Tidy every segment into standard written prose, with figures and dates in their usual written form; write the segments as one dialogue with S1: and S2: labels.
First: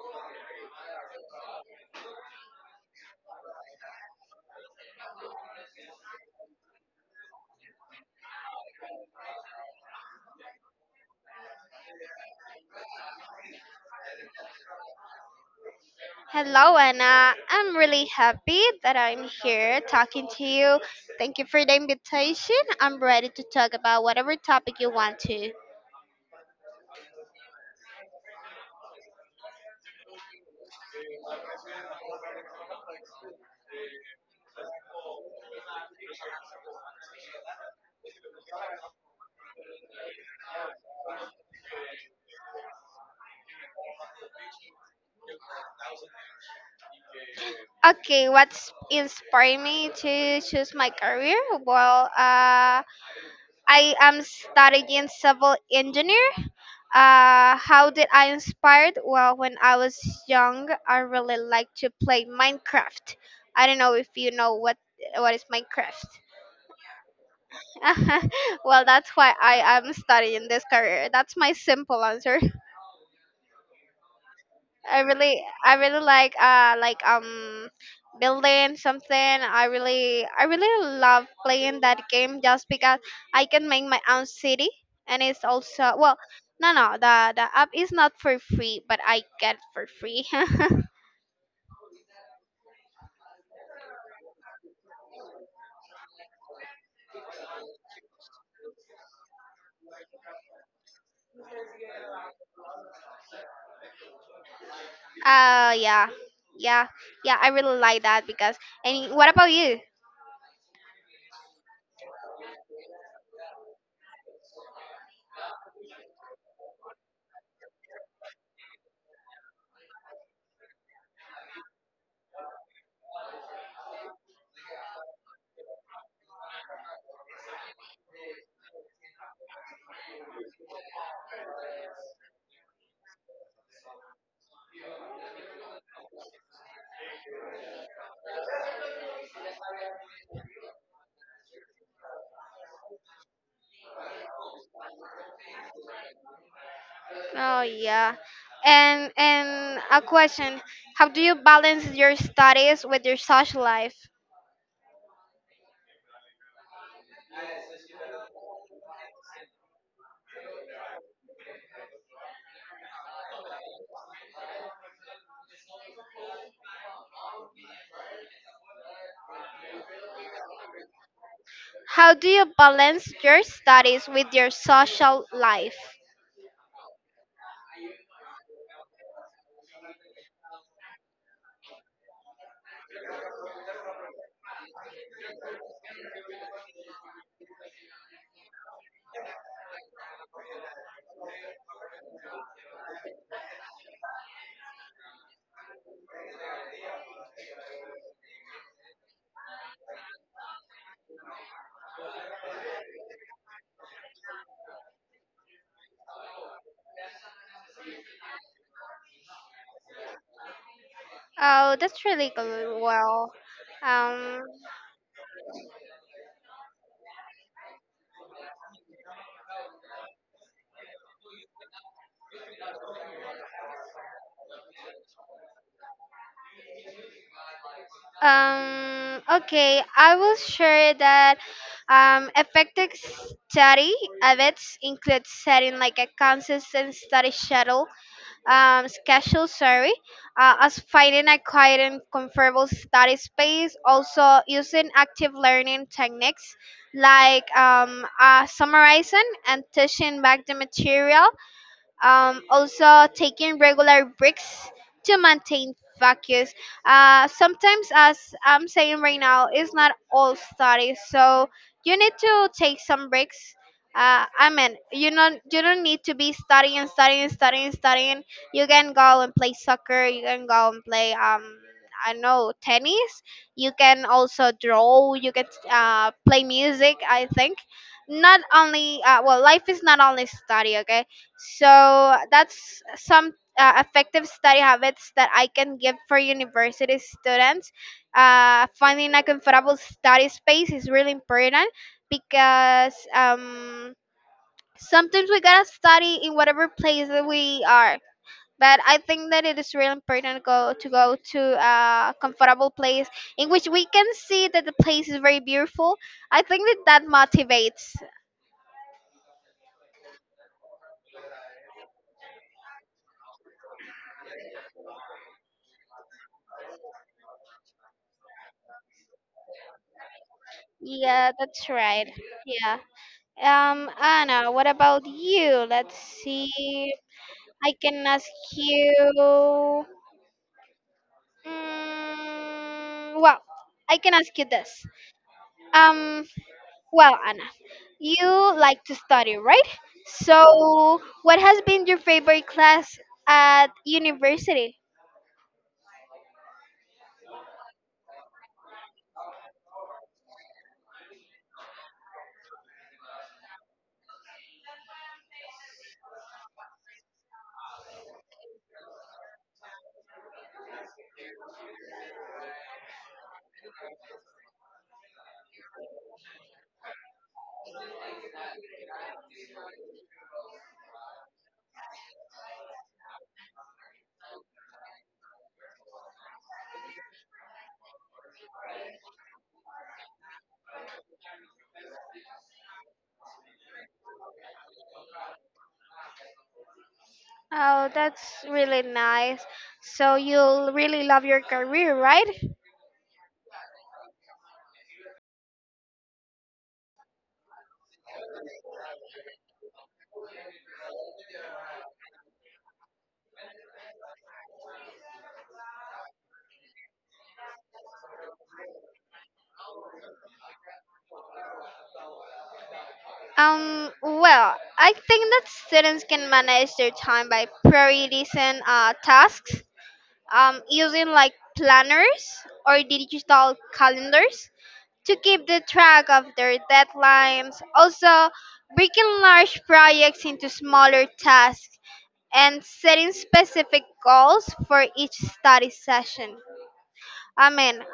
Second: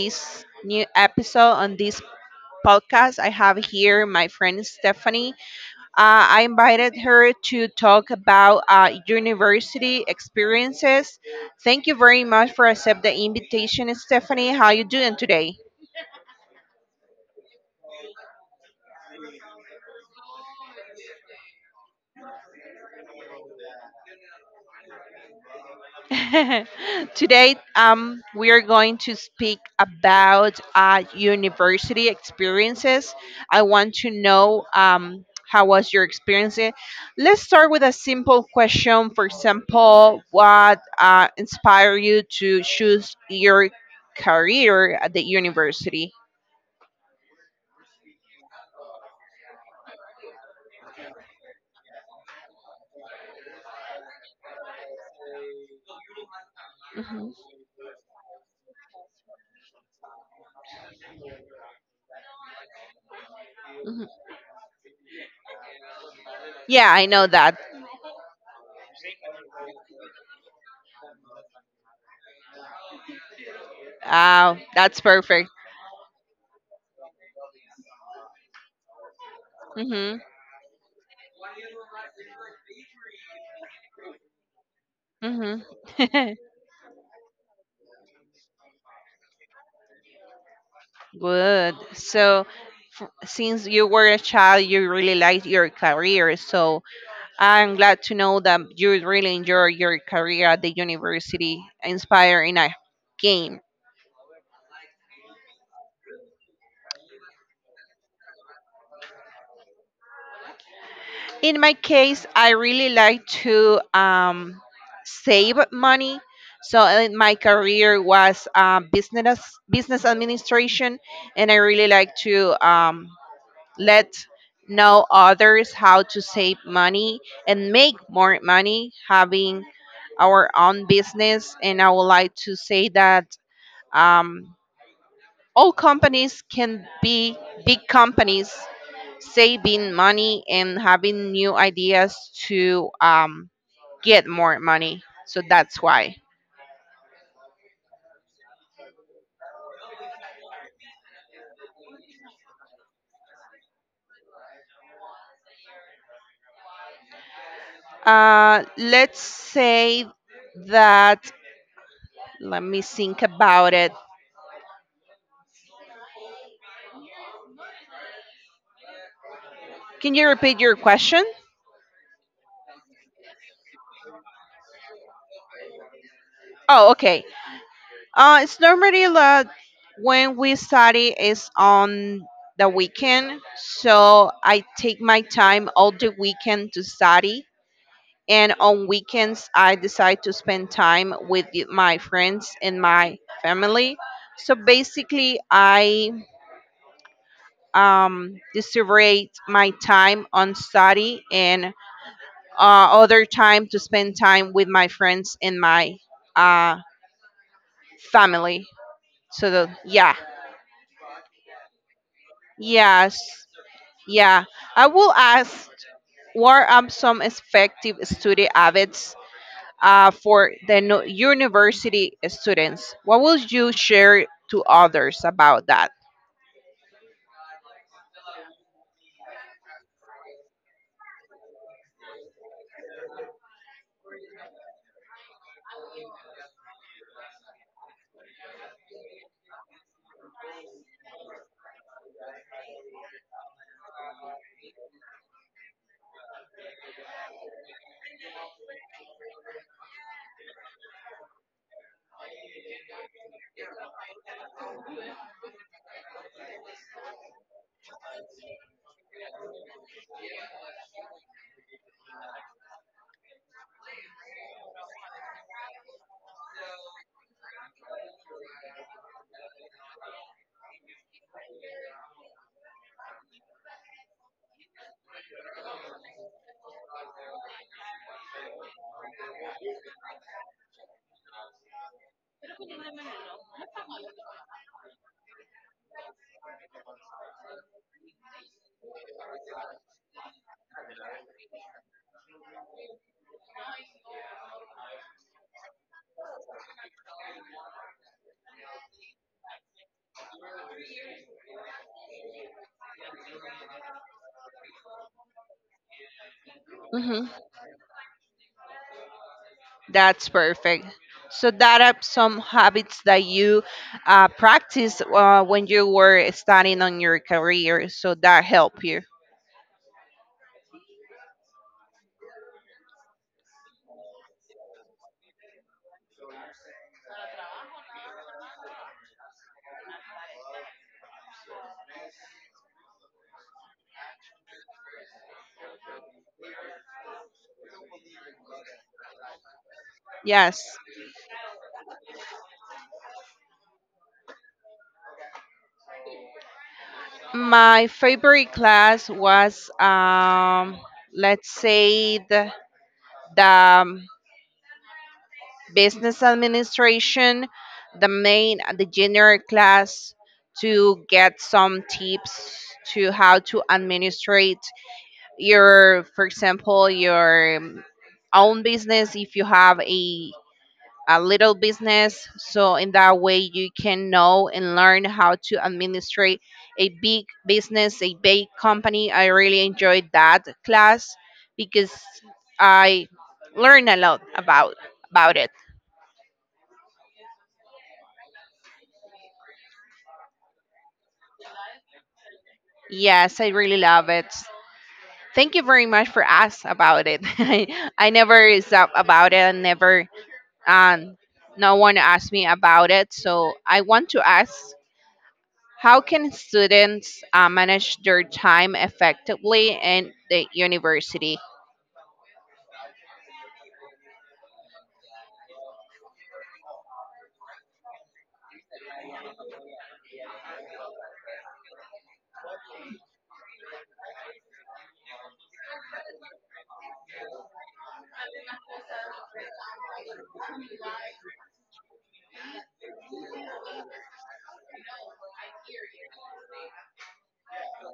S1: this new episode on this podcast. I have here my friend Stephanie. I invited her to talk about university experiences. Thank you very much for accept the invitation, Stephanie. How you doing today?
S2: Hello, Anna. I'm really happy that I'm here talking to you. Thank you for the invitation. I'm ready to talk about whatever topic you want to.
S1: Today, we are going to speak about university experiences. I want to know how was your experience. Let's start with a simple question. For example, what inspired you to choose your career at the university?
S2: Okay, what's inspired me to choose my career? Well, I am studying civil engineer.
S1: Mhm,
S2: How did I inspired? Well, when I was young, I really liked to play Minecraft. I don't know
S1: mhm.
S2: if you know what is Minecraft.
S1: Yeah, I know that.
S2: Well, that's why I am studying this career. That's my simple answer.
S1: That's perfect.
S2: I really like, building something.
S1: Hmm
S2: I really love playing that game just because I can make my own city, and it's
S1: hmm
S2: also well, no, no, the app is not for free, but I get for free.
S1: Good. So, since you were a child, you really liked your career. So I'm glad to know that you really enjoy your career at the university, inspiring a game.
S2: Yeah, yeah, yeah, I really like that because. And what about you?
S1: In my case, I really like to save money. So my career was business administration, and I really like to let know others how to save money and make more money having our own business. And I would like to say that um, all companies can be big companies saving money and having new ideas to get more money. So that's why.
S2: Oh, yeah. And a question, how do you balance your studies with your social life?
S1: Let's say that, let me think about it. Can you repeat your question?
S2: How do you balance your studies with your social life?
S1: Oh, okay. It's normally that when we study is on the weekend, so I take my time all the weekend to study. And on weekends, I decide to spend time with my friends and my family. So basically, I distribute my time on study and other time to spend time with my friends and my uh, family. So yeah.
S2: Oh, that's really good.
S1: Yes.
S2: Well, um,
S1: Yeah, I will ask what are some effective study habits for the university students? What will you share to others about that?
S2: okay, I will share that effective study habits include setting like a consistent study schedule, sorry, as finding a quiet and comfortable study space, also using active learning techniques like summarizing and teaching back the material, also taking regular breaks to maintain focus. Uh, sometimes as I'm saying right now, it's not all studies, so you need to take some breaks. Uh, I mean, you don't need to be studying, studying, studying, studying. You can go and play soccer, you can go and play I don't know, tennis. You can also draw, you can play music, I think. Not only well, life is not only study, okay? So that's some effective study habits that I can give for university students. Finding a comfortable study space is really important because sometimes we gotta study in whatever place that we are. But I think that it is really important to go to a comfortable place in which we can see that the place is very beautiful. I think that that
S1: Hmm
S2: motivates.
S1: That's perfect. So that are some habits that you practice when you were studying on your career. So that help you.
S2: Yeah, that's right. Yeah. Anna, what about you? Let's see. I can ask you. Well, I can ask you this. Um, well, Anna, you like to study, right?
S1: Yes,
S2: So, what has been your favorite class at university?
S1: my favorite class was let's say the business administration, the main, the general class to get some tips to how to administrate your, for example, your own business if you have a little business so in that way you can know and learn how to administrate a big business, a big company. I really enjoyed that class because I learned a lot about it.
S2: Oh, that's really nice. So, you really love your career, right?
S1: Yes, I really love it. Thank you very much for ask about it. I never stop about it and never um no one asked me about it. So I want to ask how can students manage their time effectively in the university?
S2: Well, I think that students can manage their time by prioritizing tasks, using like planners or digital calendars to keep the track of their deadlines. Also, breaking large projects into smaller tasks and setting specific goals for each study session. I mean,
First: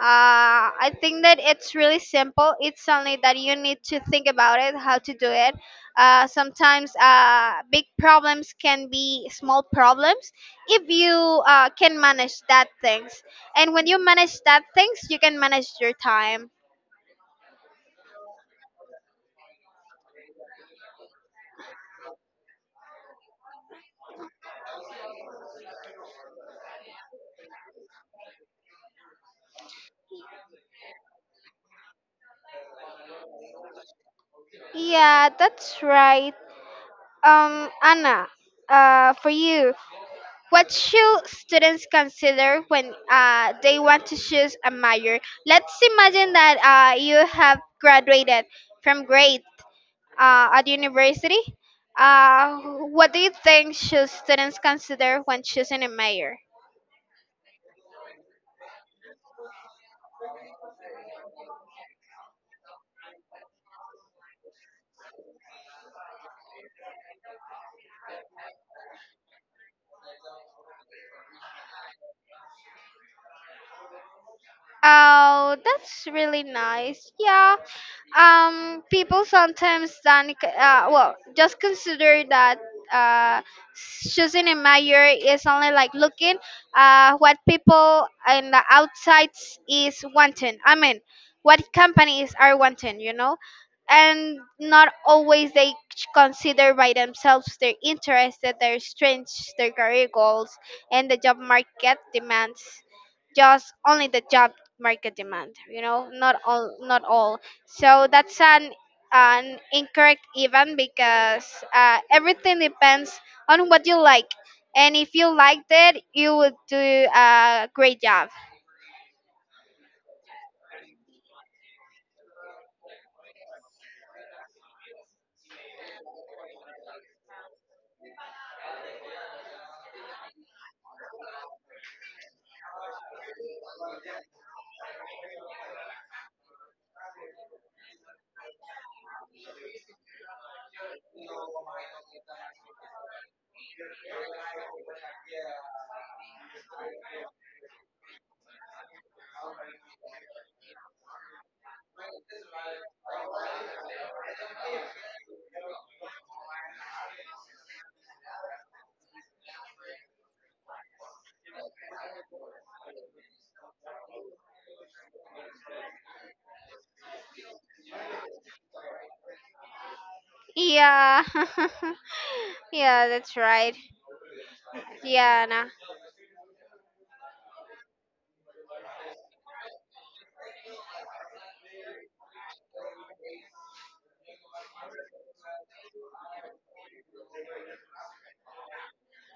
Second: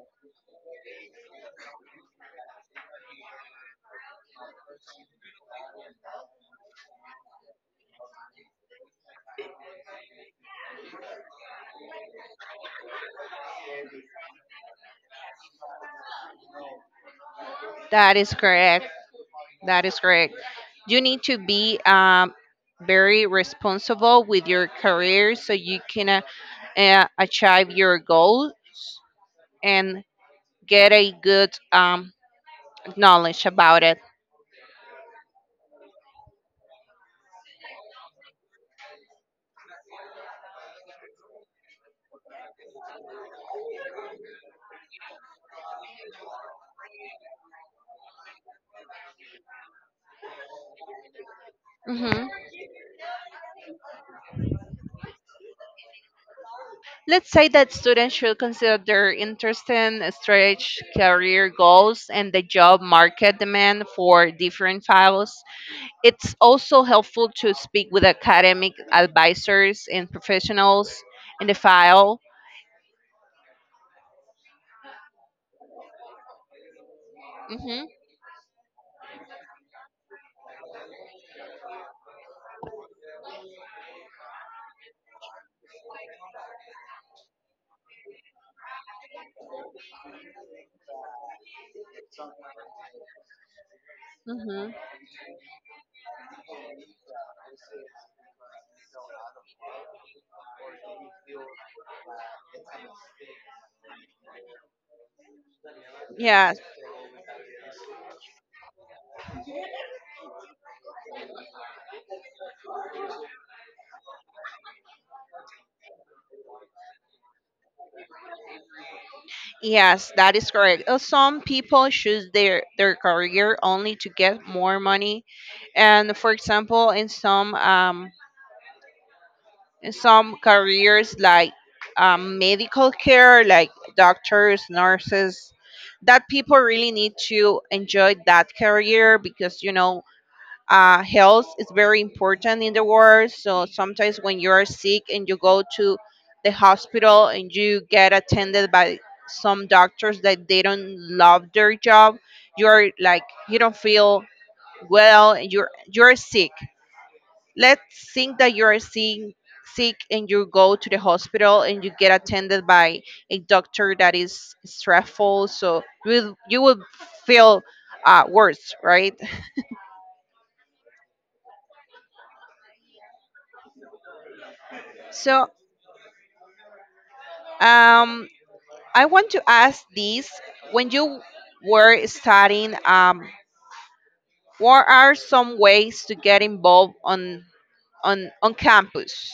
S2: I think that it's really simple. It's only that you need to think about it, how to do it. Sometimes big problems can be small problems if you can manage that things. And when you manage that things, you can manage your time.
S1: That is correct. That is correct. You need to be very responsible with your career so you can achieve your goals and get a good knowledge about it.
S2: Yeah, that's right. Anna, for you, what should students consider when they want to choose a major? Let's imagine that you have graduated from grade at university.
S1: Mhm.
S2: Uh, what do you think should students consider when choosing a major?
S1: Let's say that students should consider their interest in stretch career goals and the job market demand for different files. It's also helpful to speak with academic advisors and professionals in the file.
S2: Oh, that's really nice. Yeah,
S1: Mm-hmm,
S2: people sometimes then well, just consider that uh, choosing a major is only like looking what people in the outside is wanting. I mean, what companies are wanting, you know, and
S1: mm-hmm.
S2: not always they consider by themselves their interests, their strengths, their career goals, and the job market demands. Just only the job market demand, you know, not
S1: Yes,
S2: all not all So that's an incorrect even, because everything depends on what you like, and if you liked it, you would do a great job.
S1: yes, that is correct. Some people choose their career only to get more money. And for example, in some some careers like medical care, like doctors, nurses, that people really need to enjoy that career because, you know, health is very important in the world. So sometimes when you are sick and you go to the hospital and you get attended by some doctors that they don't love their job, you're like, you don't feel well, and you're sick. Let's think that you are seeing sick and you go to the hospital and you get attended by a doctor that is stressful, so you will feel worse, right?
S2: Yeah, yeah, that's right. Yeah,
S1: So
S2: no.
S1: um, I want to ask this, when you were studying what are some ways to get involved on on campus?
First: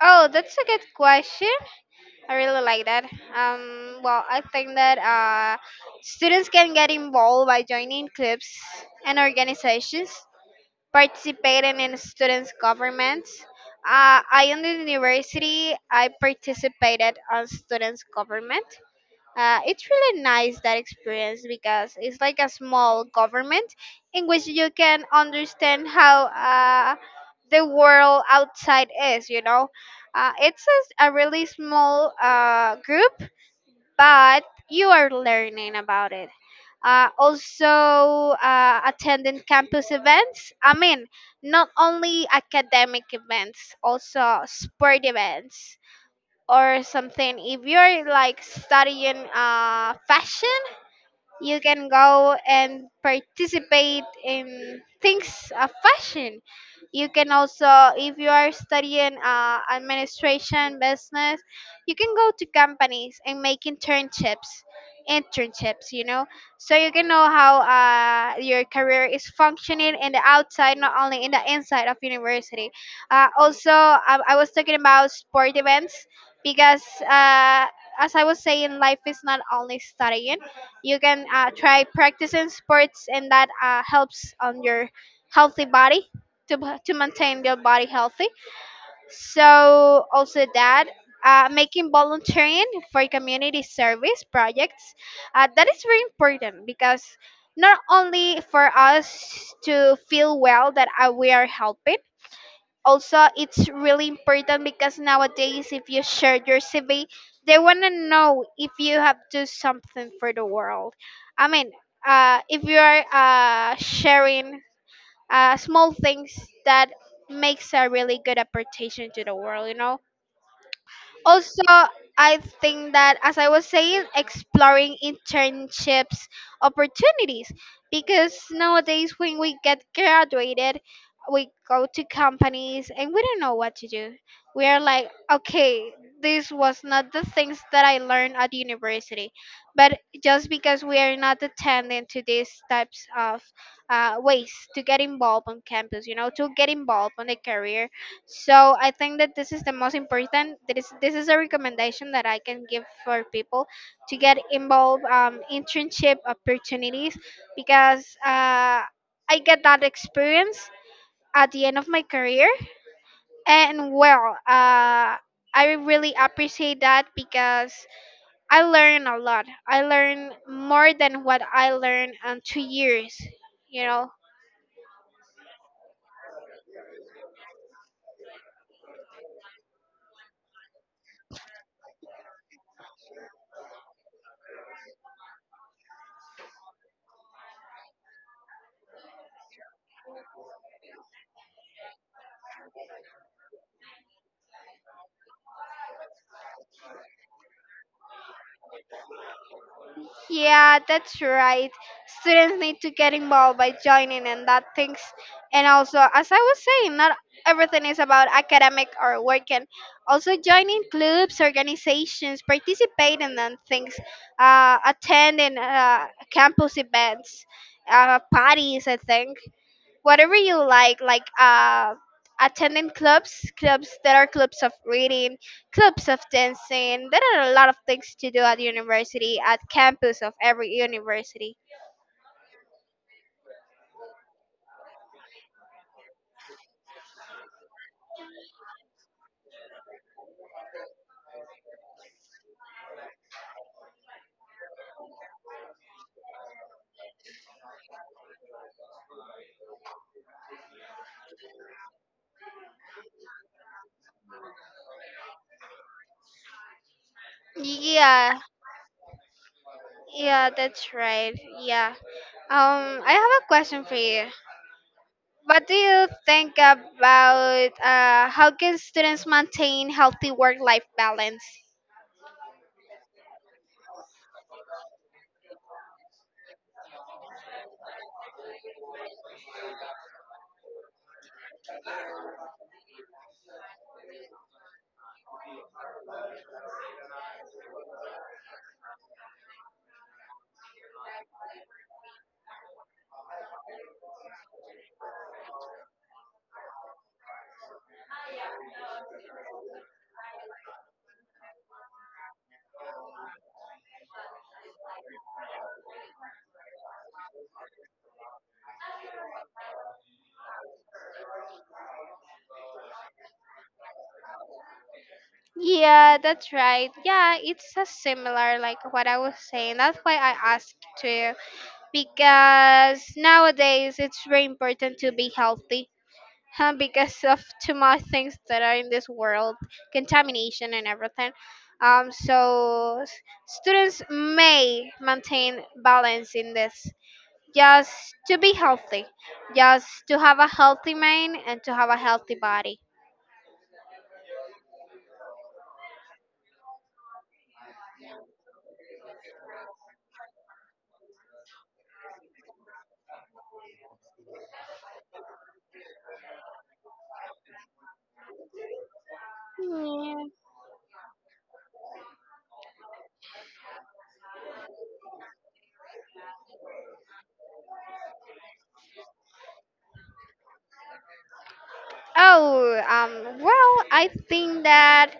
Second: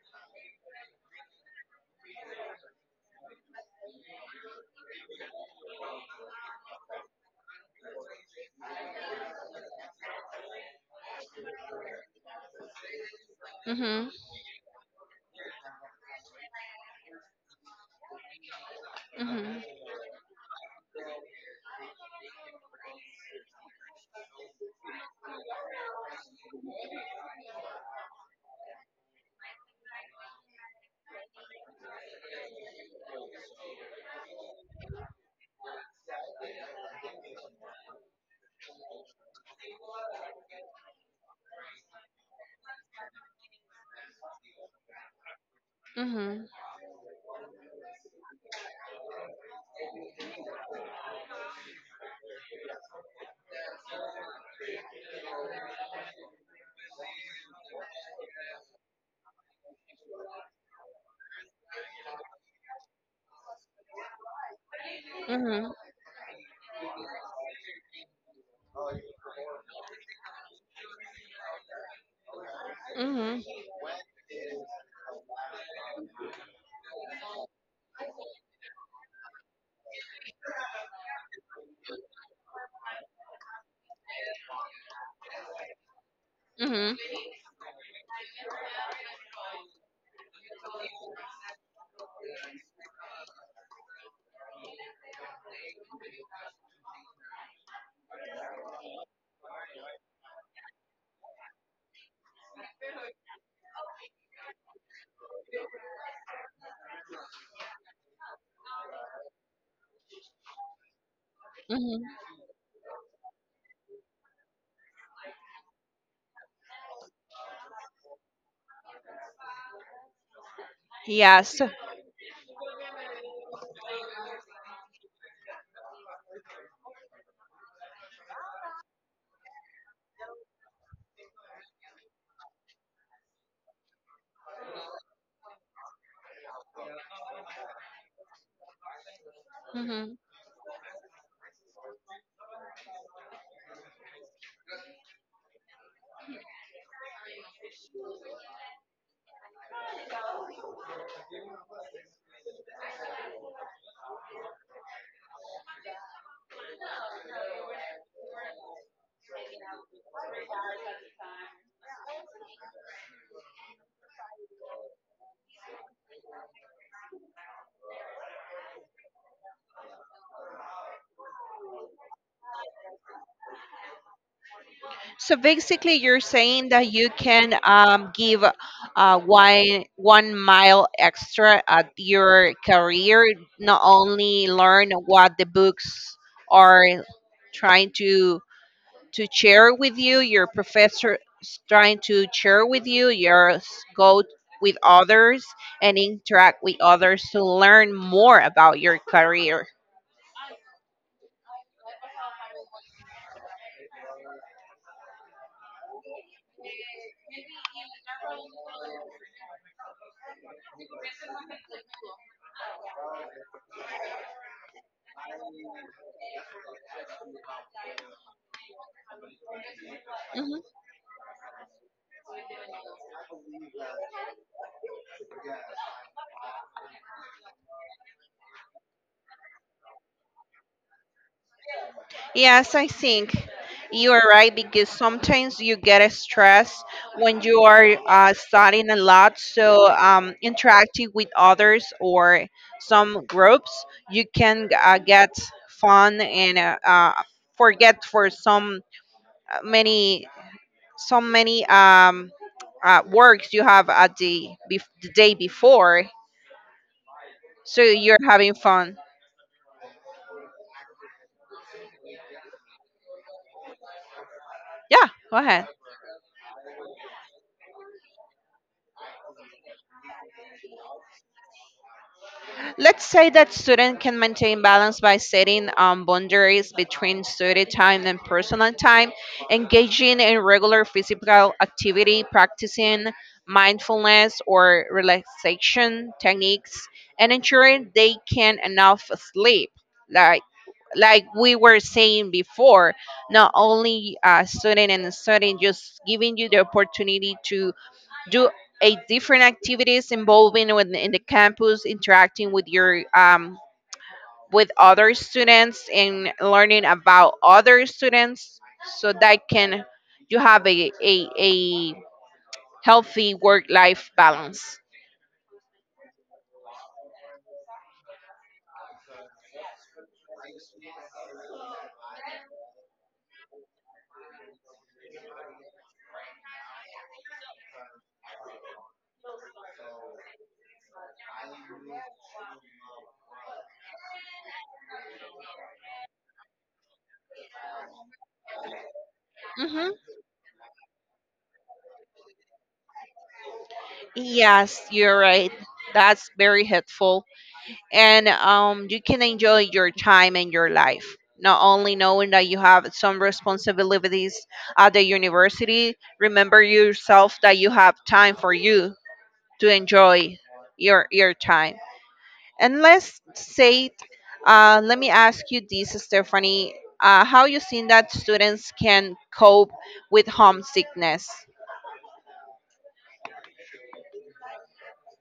S2: Oh, that's a good question. I really like that. Well, I think that students can get involved by joining clubs and organizations, participating in students' governments.
S1: Mhm,
S2: I on the university, I participated on students' government.
S1: mhm,
S2: It's really nice that experience because it's like a small government in which you can understand how the world outside is. You know, it's a really small group, but you are learning about it. Also, attending campus events. I mean, not only academic events, also sport events
S1: mhm,
S2: or something. If you're like studying fashion, you can go and participate in things of fashion. You can also, if you are studying administration business, you can go to companies and make internships
S1: mhm,
S2: internships you know. So you can know how your career is functioning in the outside, not only in the inside of university. Uh,
S1: mhm,
S2: also, I was talking about sport events because as I was saying, life is not only studying. You can try practicing sports, and that helps on your healthy body, to, to
S1: mhm,
S2: maintain your body healthy. So also that, making volunteering for community service projects, that is very important because not only for us to feel well that we are helping, also it's really important because nowadays if you share your CV, they want to know if you have do something for the world. I mean,
S1: mhm.
S2: if you are sharing small things that makes a really good apportation to the world, you know.
S1: Yes.
S2: Also, I think that as I was saying, exploring internships opportunities, because nowadays when we get graduated, we go to companies and we don't know what to do. We are like, okay, this was not the things that I learned at university, but
S1: Mhm.
S2: just because we are not attending to these types of ways to get involved on campus, you know, to get involved on the career. So I think that this is the most important. That is, this is a recommendation that I can give for people to get involved internship opportunities, because I get that experience at the end of my career, and well, I really appreciate that because I learn a lot. I learn more than what I learned on 2 years. You know,
S1: So basically, you're saying that you can give uh, one mile extra at your career, not only learn what the books are trying to share with you, your professor is trying to share with you, your go with others and interact with others to learn more about your career.
S2: yeah, that's right. Students need to get involved by joining and that things. And also, as I was saying, not everything is about academic or working. Also, joining clubs, organizations, participating in things, attending campus events, parties, I think whatever you
S1: Mm-hmm.
S2: like attending clubs, there are clubs of reading, clubs of dancing. There are a lot of things to do at university, at campus of every university.
S1: Yes, I think you are right because sometimes you get a stress when you are studying a lot. So interacting with others or some groups, you can get fun and forget for some many so many works you have at the day before. So you're
S2: Yeah,
S1: having fun.
S2: yeah, that's right. Yeah. I have a question for you.
S1: Yeah, go
S2: What
S1: ahead.
S2: do you think about how can students maintain healthy work-life balance?
S1: Let's say that students can maintain balance by setting boundaries between study time and personal time, engaging in regular physical activity, practicing mindfulness or relaxation techniques, and ensuring they can enough sleep. Like we were saying before, not only studying and studying, just giving you the opportunity to do eight different activities involving in the campus, interacting with your with other students and learning about other students, so that can you have a healthy work life balance.
S2: Yeah, that's right. Yeah, it's a similar like what I was saying. That's why I asked to you. Because nowadays it's very important to be healthy, huh, because of too much things that are in this world, contamination and everything. So students may maintain balance in this just to be healthy, just
S1: Hmm
S2: to have a healthy mind and to have a healthy body.
S1: Yes, you're right. That's very helpful. And you can enjoy your time and your life. Not only knowing that you have some responsibilities at the university, remember yourself that you have time for you to
S2: Yeah.
S1: enjoy your time. And let's say, let me ask you this, Stephanie, how you seen that students can cope with homesickness?
S2: Oh, well, I think that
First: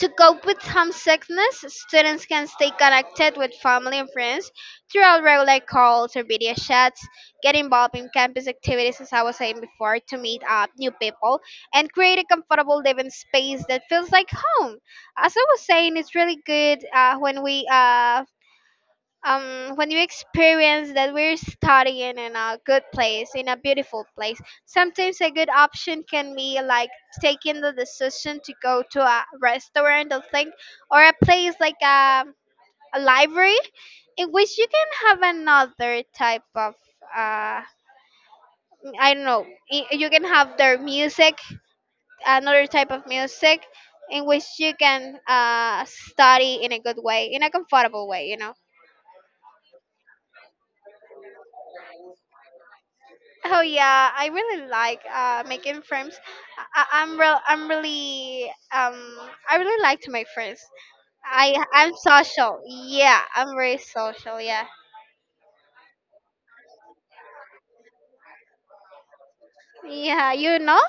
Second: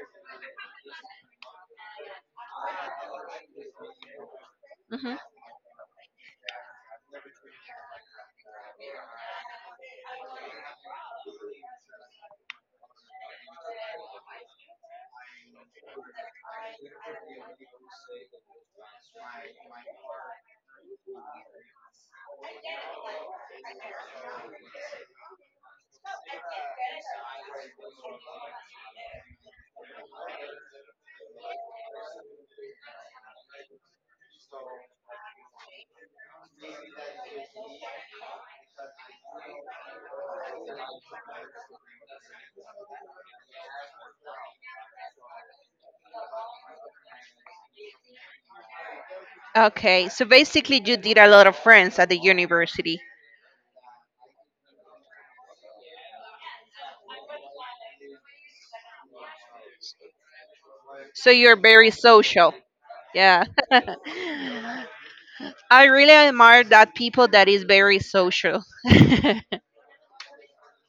S2: to cope with homesickness, students can stay connected with family and friends
S1: Hmm
S2: throughout regular calls or video chats, get involved in campus activities, as I was saying before, to meet up new people, and create a comfortable living space that feels like home. As I was saying, it's really good when we when you experience that we're studying in a good place, in a beautiful place, sometimes a good option can be like taking the decision to go to a restaurant or thing, or a place like a library in which you can have another type of uh, I don't know. You can have their music, another type of music, in which you can study in a good way, in a comfortable way, you know.
S1: Okay, so basically, you did a lot of friends at the university,
S2: Oh yeah, I really like making friends. I'm real. I'm really. Um, I really like to make friends.
S1: so you're very
S2: I'm
S1: social.
S2: social. Yeah,
S1: Yeah.
S2: I'm very social. Yeah,
S1: I really admire that people that is very social.
S2: yeah. You know,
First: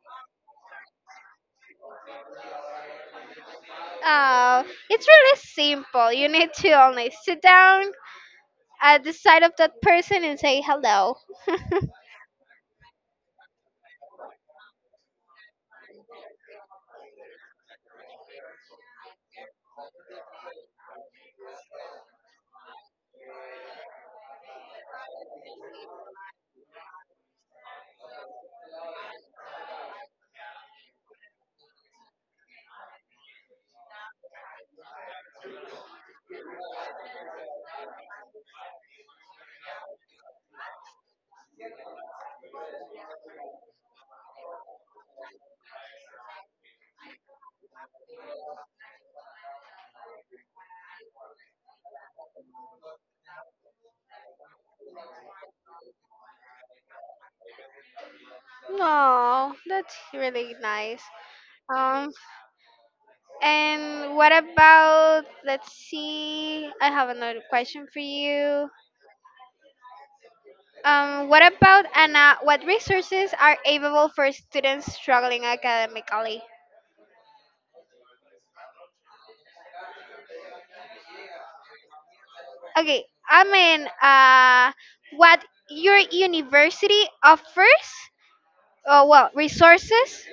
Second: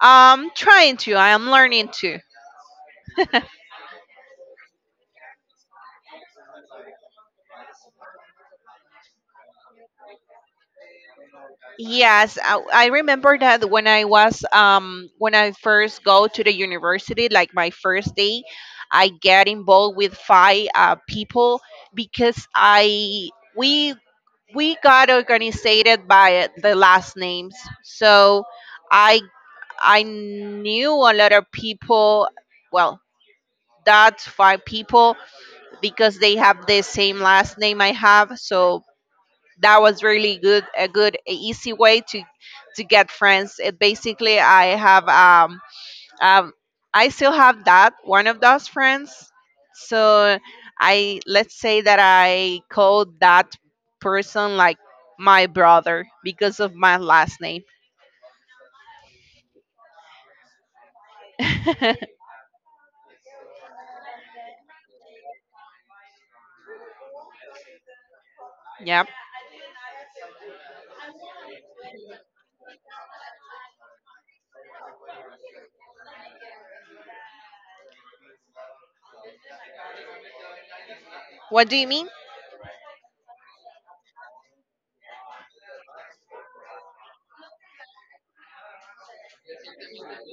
S1: I'm trying to. I am learning to.
S2: uh, it's really simple. You need to only sit down at the side of that person and say hello.
S1: Yes, I remember that when I was when I first go to the university, like my first day, I get involved with five people because I we we got organized by the last names, so I I knew a lot of people, well, that's five people because they have the same last name I have. So that was really good, a good, a easy way to get friends. It basically, I have um I still have that one of those friends. So I let's say that I call that person like my brother because of my last name.
S2: Oh, that's really nice. Um, and what about? Let's see. I have another question for you.
S1: Yeah.
S2: What about, Anna, what resources are available for students struggling academically?
S1: What do you mean?
S2: Okay, I mean, what your university offers? Well, resources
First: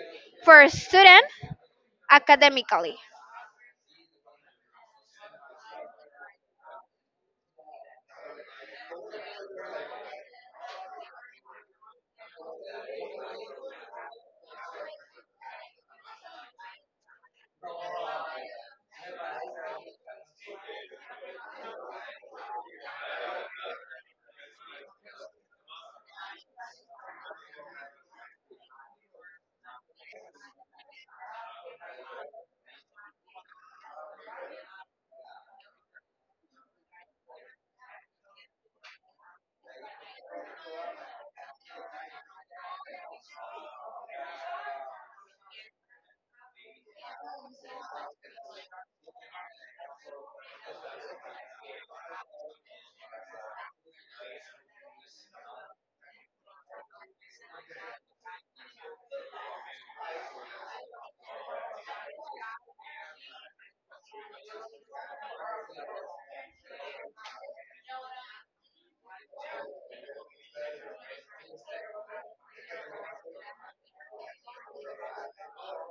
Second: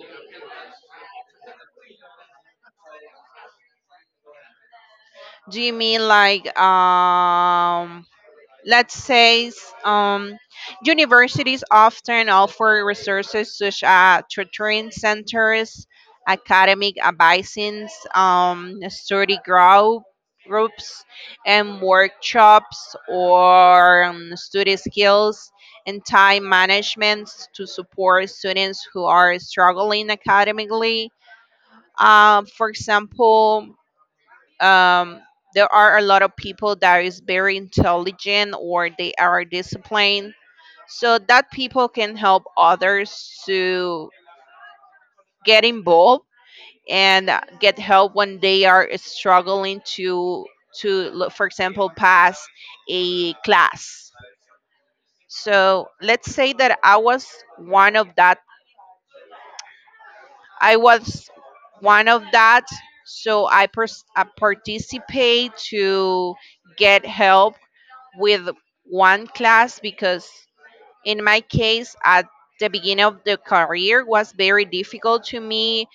S2: for a student academically.
S1: Do you mean like let's say universities often offer resources such as tutoring centers, academic advisings, study group groups and workshops or study skills and time management to support students who are struggling academically. For example, um, there are a lot of people that is very intelligent or they are disciplined so that people can help others to get involved and get help when they are struggling to for example pass a class. So let's say that one of that I was one of that. So I participate to get help with one class because in my case at the beginning of the career was very difficult to me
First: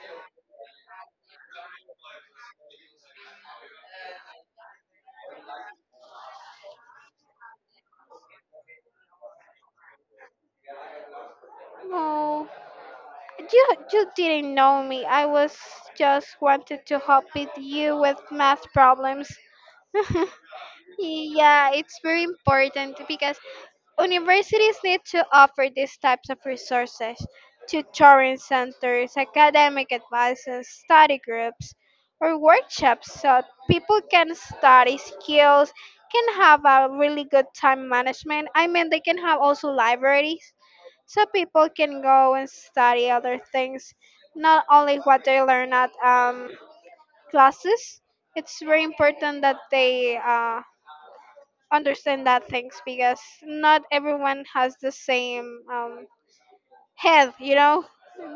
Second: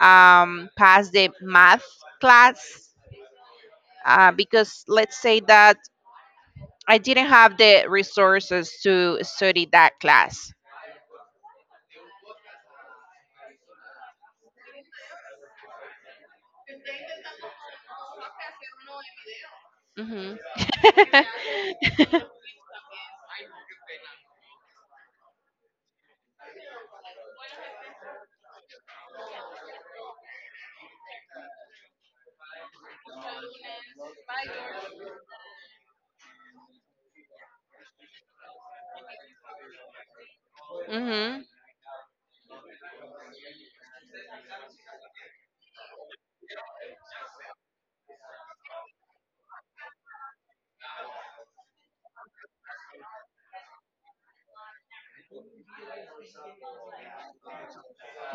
S1: pass the math class because let's say that I didn't have the resources to study that class.
S2: No, you didn't know me. I was just wanted to help with you with math problems.
S1: Hmm
S2: Yeah, it's very important because universities need to offer these types of resources, tutoring centers, academic advisors, study groups, or workshops so people can study skills, can have a really good time management. I mean, they can have also libraries so
S1: hmm
S2: people can go and study other things, not only what they learn at classes. It's very important that they understand that things because not everyone has the same head.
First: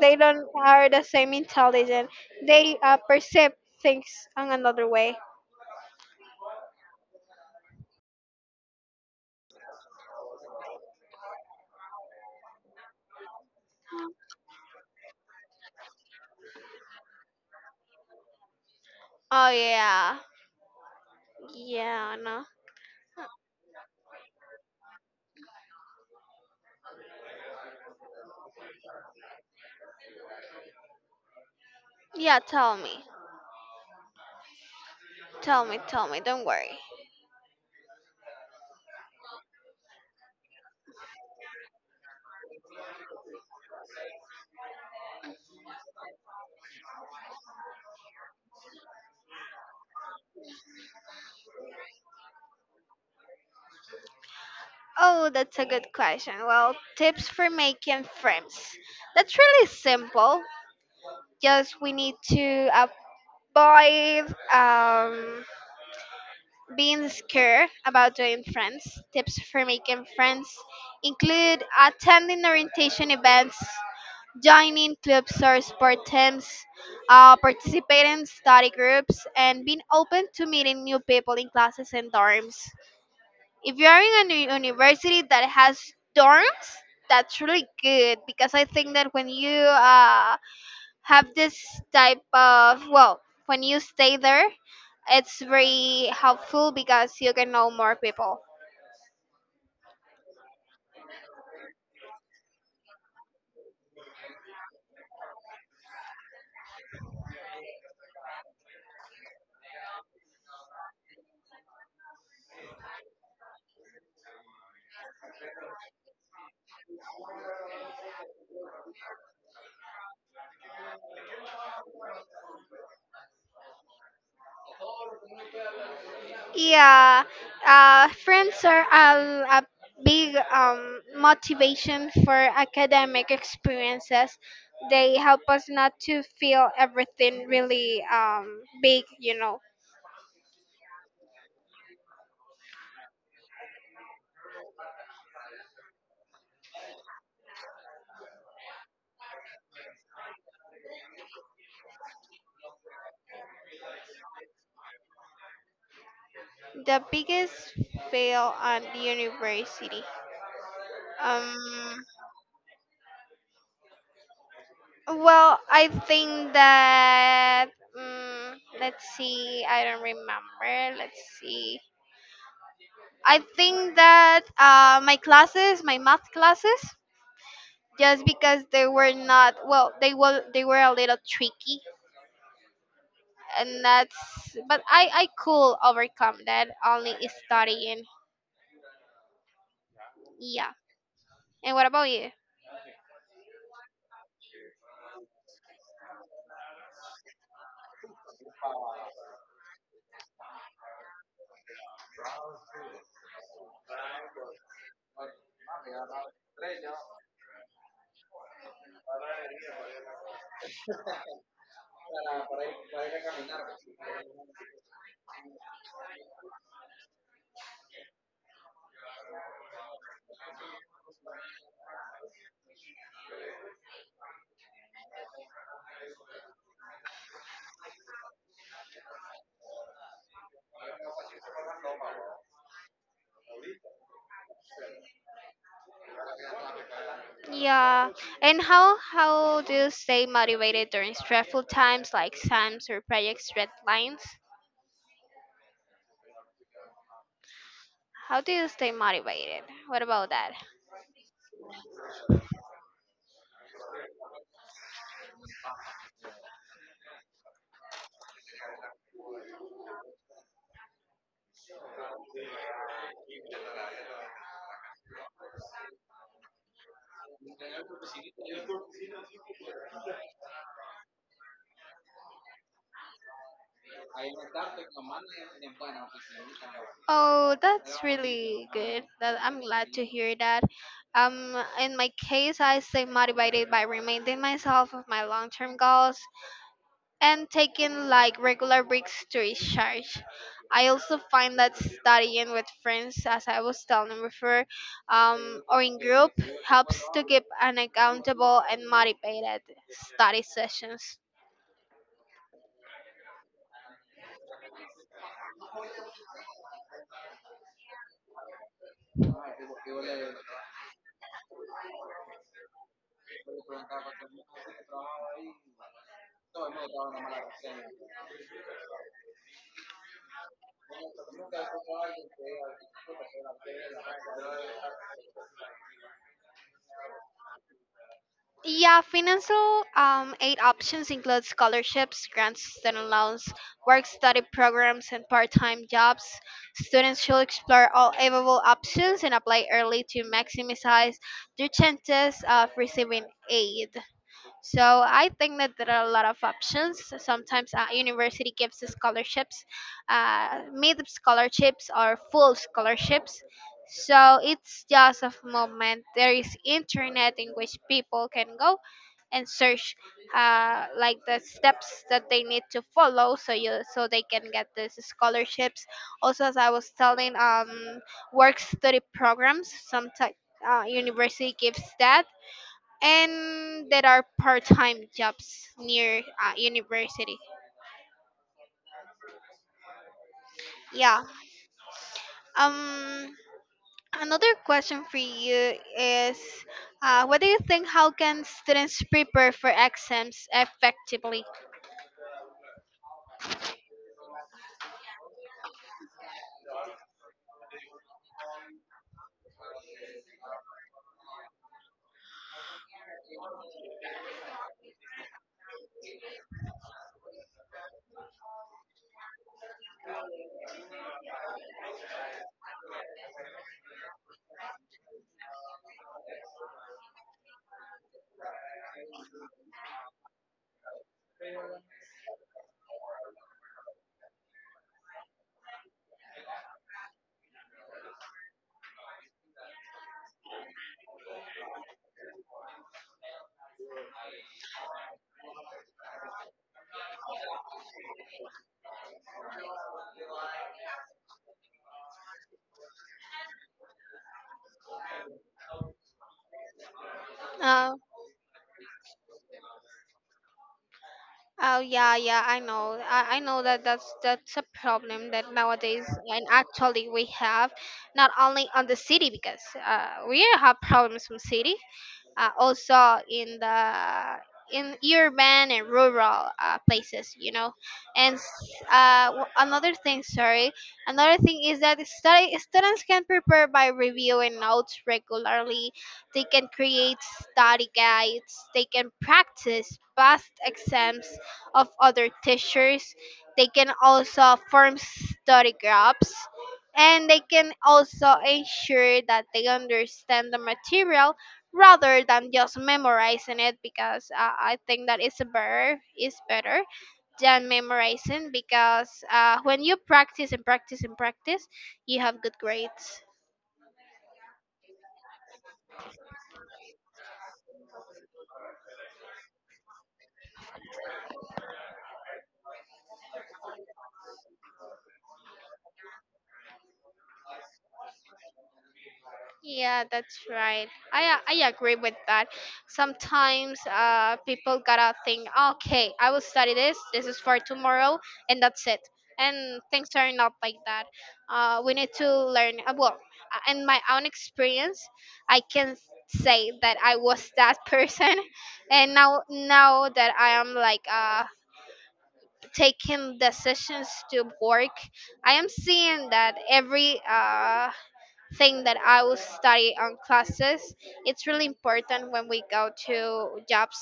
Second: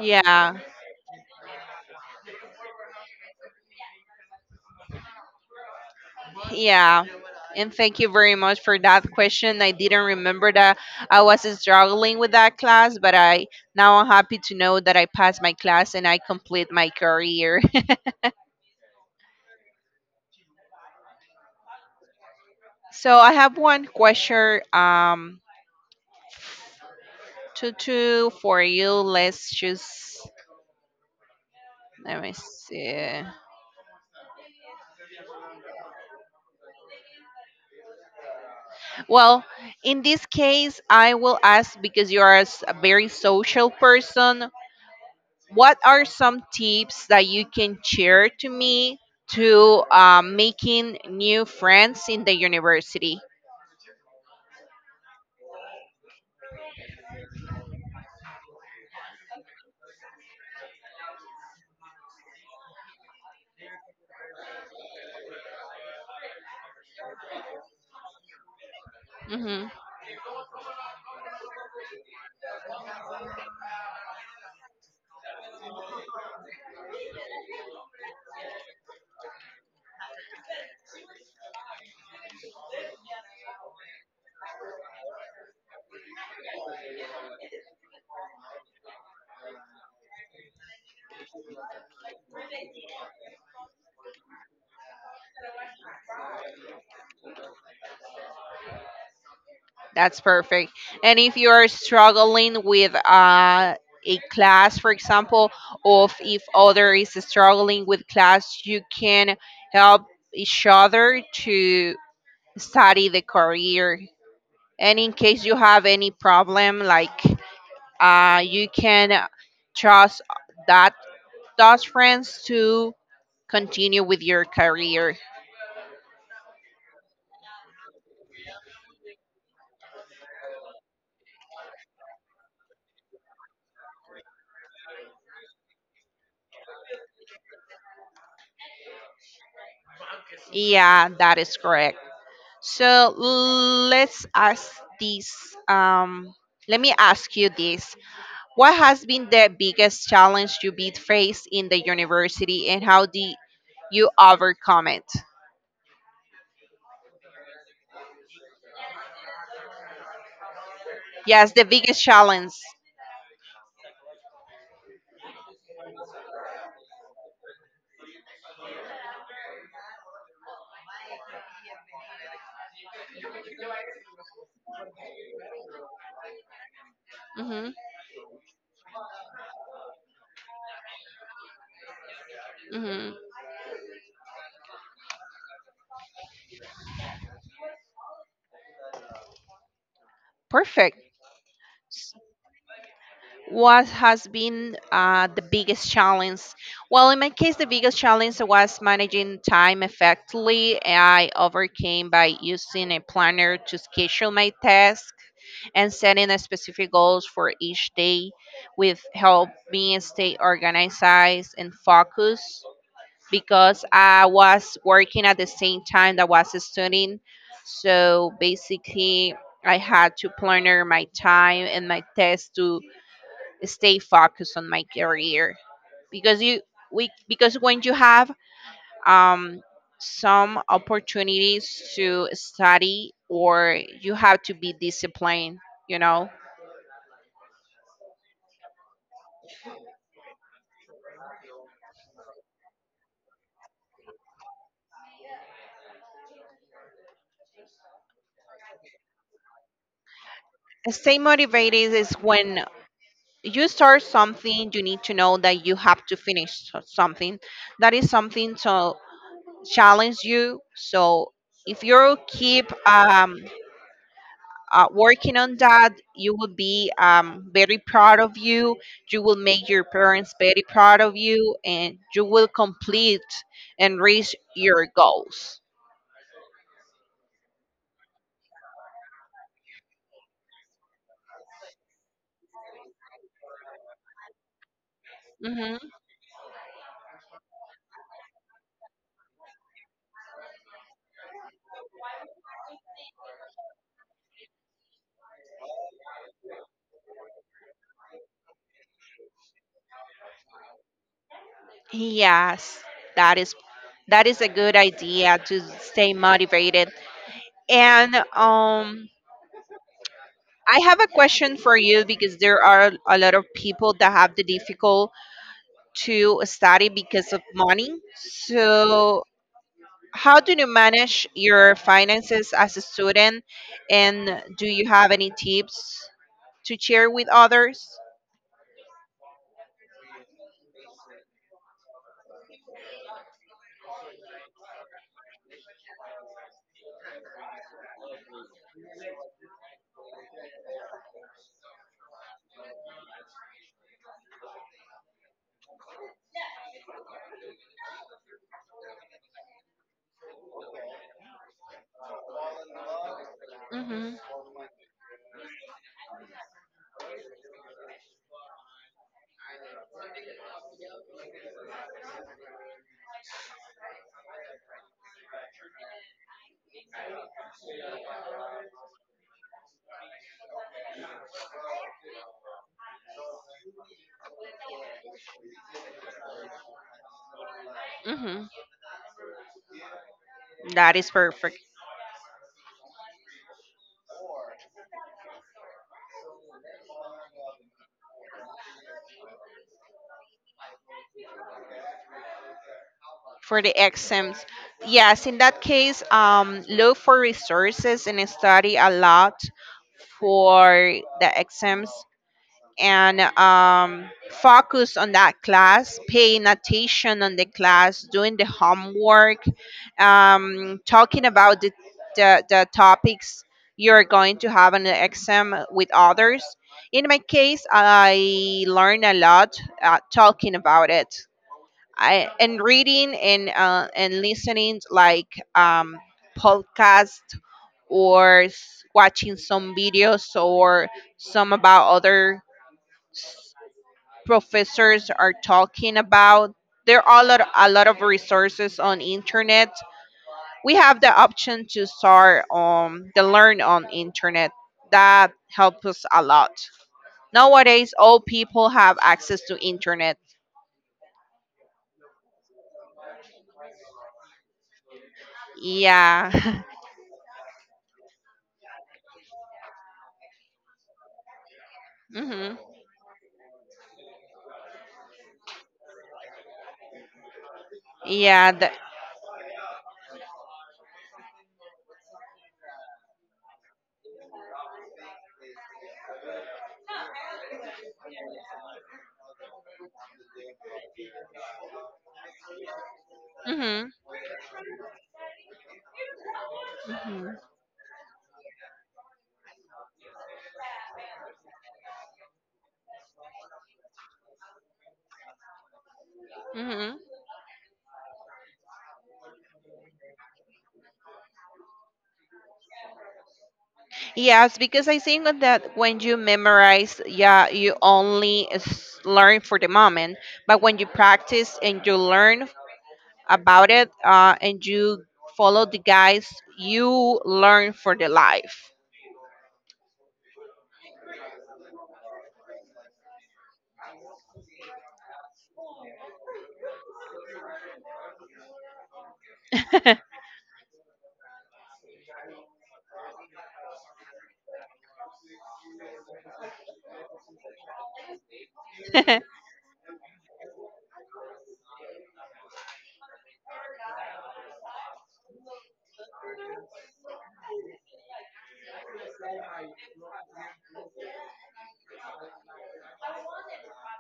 S2: They don't are the same intelligent, they perceive things on another way.
S1: Yeah. And thank you very much for that question. I didn't remember that I was struggling with that class, but I now I'm happy to know that I passed my class and I complete my career.
S2: Oh yeah. Yeah, no.
S1: So I have one question to two for you. Let's choose, let me
S2: Yeah, tell me.
S1: see.
S2: Tell me, don't worry.
S1: Well, in this case, I will ask because you are a very social person. What are some tips that you can share to me to making new friends in the university?
S2: Oh, that's a good question. Well, tips for making friends. That's really simple. Just we need to avoid being scared about doing friends. Tips for
S1: Hmm
S2: making friends include attending orientation events, joining clubs or sport teams, participating in study groups, and being open to meeting new people in classes and dorms. If you are in a new university that has dorms, that's really good because I think that when you have this type of, well, when you stay there, it's very helpful because you can know more people.
S1: That's perfect. And if you are struggling with a class, for example, or if other is struggling with class, you can help each other to study the career. And in case you have any problem, like you can trust that those friends to continue with your career.
S2: Yeah, friends are a big motivation for academic experiences. They help us not to feel everything really big, you know.
S1: Yeah, that is correct. So let's ask this. Um, let me ask you this. What has been the biggest challenge you beat faced in the university and how did you overcome it?
S2: The biggest fail on the university.
S1: Yes, the
S2: Um,
S1: biggest challenge.
S2: well, I think that. Let's see. I don't remember. Let's see. I think that my classes, my math classes,
S1: Mm-hmm,
S2: just because they were not well, they were a little tricky,
S1: mm-hmm.
S2: and that's, but I could overcome that only studying. Yeah.
S1: Perfect.
S2: And what about you?
S1: What has been the biggest challenge? Well, in my case, the biggest challenge was managing time effectively. I overcame by using a planner to schedule my tasks and setting a specific goals for each day, with help me stay organized and focused because I was working at the same time that was studying. So basically, I had to planner my time and my tasks to stay focused on my career because you we because when you have um some opportunities to study or you have to be disciplined, you know.
S2: Yeah. And how do you stay motivated during stressful times like exams or project deadlines? How do you stay motivated? What about that?
S1: Stay motivated is when you start something you need to know that you have to finish something, that is something to challenge you. So if you keep working on that, you will be very proud of you. You will make your parents very proud of you, and you will complete and reach your goals.
S2: Oh, that's really good. That I'm glad to hear that. Um, in my case, I stay motivated by reminding myself of my long-term
S1: Hmm
S2: goals and taking like regular breaks to recharge. I also find that studying with friends, as I was telling before, or in group helps to keep an accountable and motivated study sessions.
S1: Yes, that is a good idea to stay motivated. And I have a question for you because there are a lot of people that have the difficult to study because of money. So how do you manage your finances as a student? And do you have any tips to share with others?
S2: Yeah, financial aid options include scholarships, grants, student loans, work study programs, and part time jobs. Students should explore all available options and apply early to maximize their chances of receiving aid. So I think that there are a lot of options. Sometimes university gives us scholarships, mid scholarships or full scholarships.
S1: Mm-hmm.
S2: So it's just a moment. There is internet in which people can go and search like the steps that they need to follow so you so they can get these scholarships, also as I was telling, work study programs. Sometimes type university gives that, and there are part-time jobs near university.
S1: Mm-hmm. That is
S2: Yeah.
S1: perfect.
S2: um another question for you is, what do you think, how can students prepare for exams effectively?
S1: For the exams, yes, in that case, look for resources and study a lot for the exams. And focus on that class, paying attention on the class, doing the homework, talking about the topics you're going to have on the exam with others. In my case, I learned a lot talking about it. I And reading and listening like podcast or watching some videos or some about other professors are talking about. There are a lot of resources on internet. We have the option to start the learn on internet. That helps us a lot. Nowadays,
S2: uh,
S1: all people have access to internet.
S2: oh yeah, yeah, I know, I know that that's a problem that nowadays,
S1: Yeah.
S2: and actually we have not only on the city because we have problems from city,
S1: hmm
S2: also in the in urban and rural places, you know. And
S1: Yeah.
S2: another thing, sorry, another thing is that study, students can prepare by reviewing notes regularly, they can create study guides, they can practice past exams of other teachers, they
S1: Hmm
S2: can also form study groups, and
S1: hmm
S2: they can also ensure that they understand the material rather than just memorizing it, because I think that it's better, is better
S1: hmm
S2: than memorizing, because when you practice and practice and practice, you have good grades.
S1: Yes, because I think that when you memorize, yeah, you only learn for the moment, but when you practice and you learn about it and you follow the guys, you learn for the life.
S2: Yeah, that's right. I agree with that. Sometimes people gotta think, okay, I will study this. This is for tomorrow, and that's it. And things are not like that. We need to learn. Well, in my own experience, I can say that I was that person, and now that I am like taking decisions to work, I am seeing that every thing that I will study on classes. It's really important when we go to jobs.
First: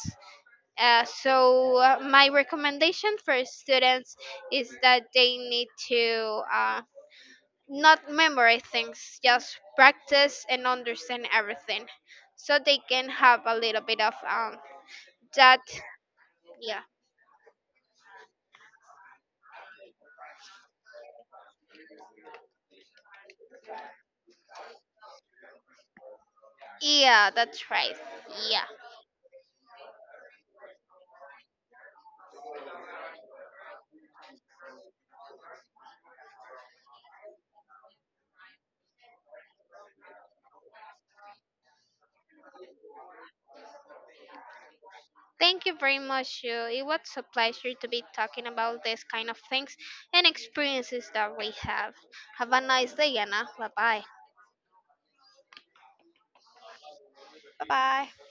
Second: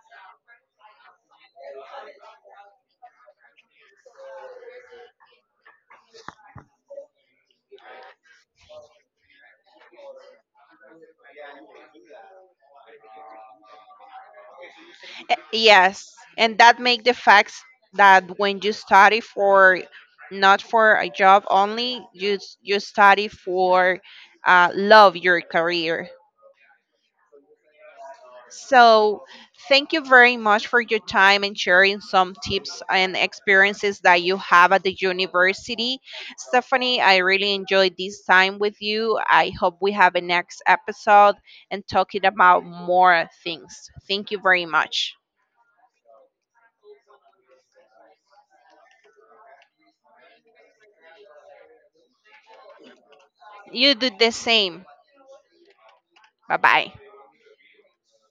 S2: So my recommendation for students is that they need to not memorize things, just practice and understand everything, so they can have a little bit of that.
S1: Yes, and that
S2: Yeah,
S1: make the facts that when you study for not for a job only, you you study for love your career.
S2: yeah, that's right. Yeah.
S1: So, thank you very much for your time and sharing some tips and experiences that you have at the university. Stephanie, I really enjoyed this time with you. I hope we have a next episode and talking about more things. Thank you very much.
S2: Thank you very much, Shu. It was a pleasure to be talking about this kind of things and experiences that we have. Have a nice day, Anna. Bye
S1: You
S2: bye.
S1: do the same. Bye bye.
S2: Bye bye.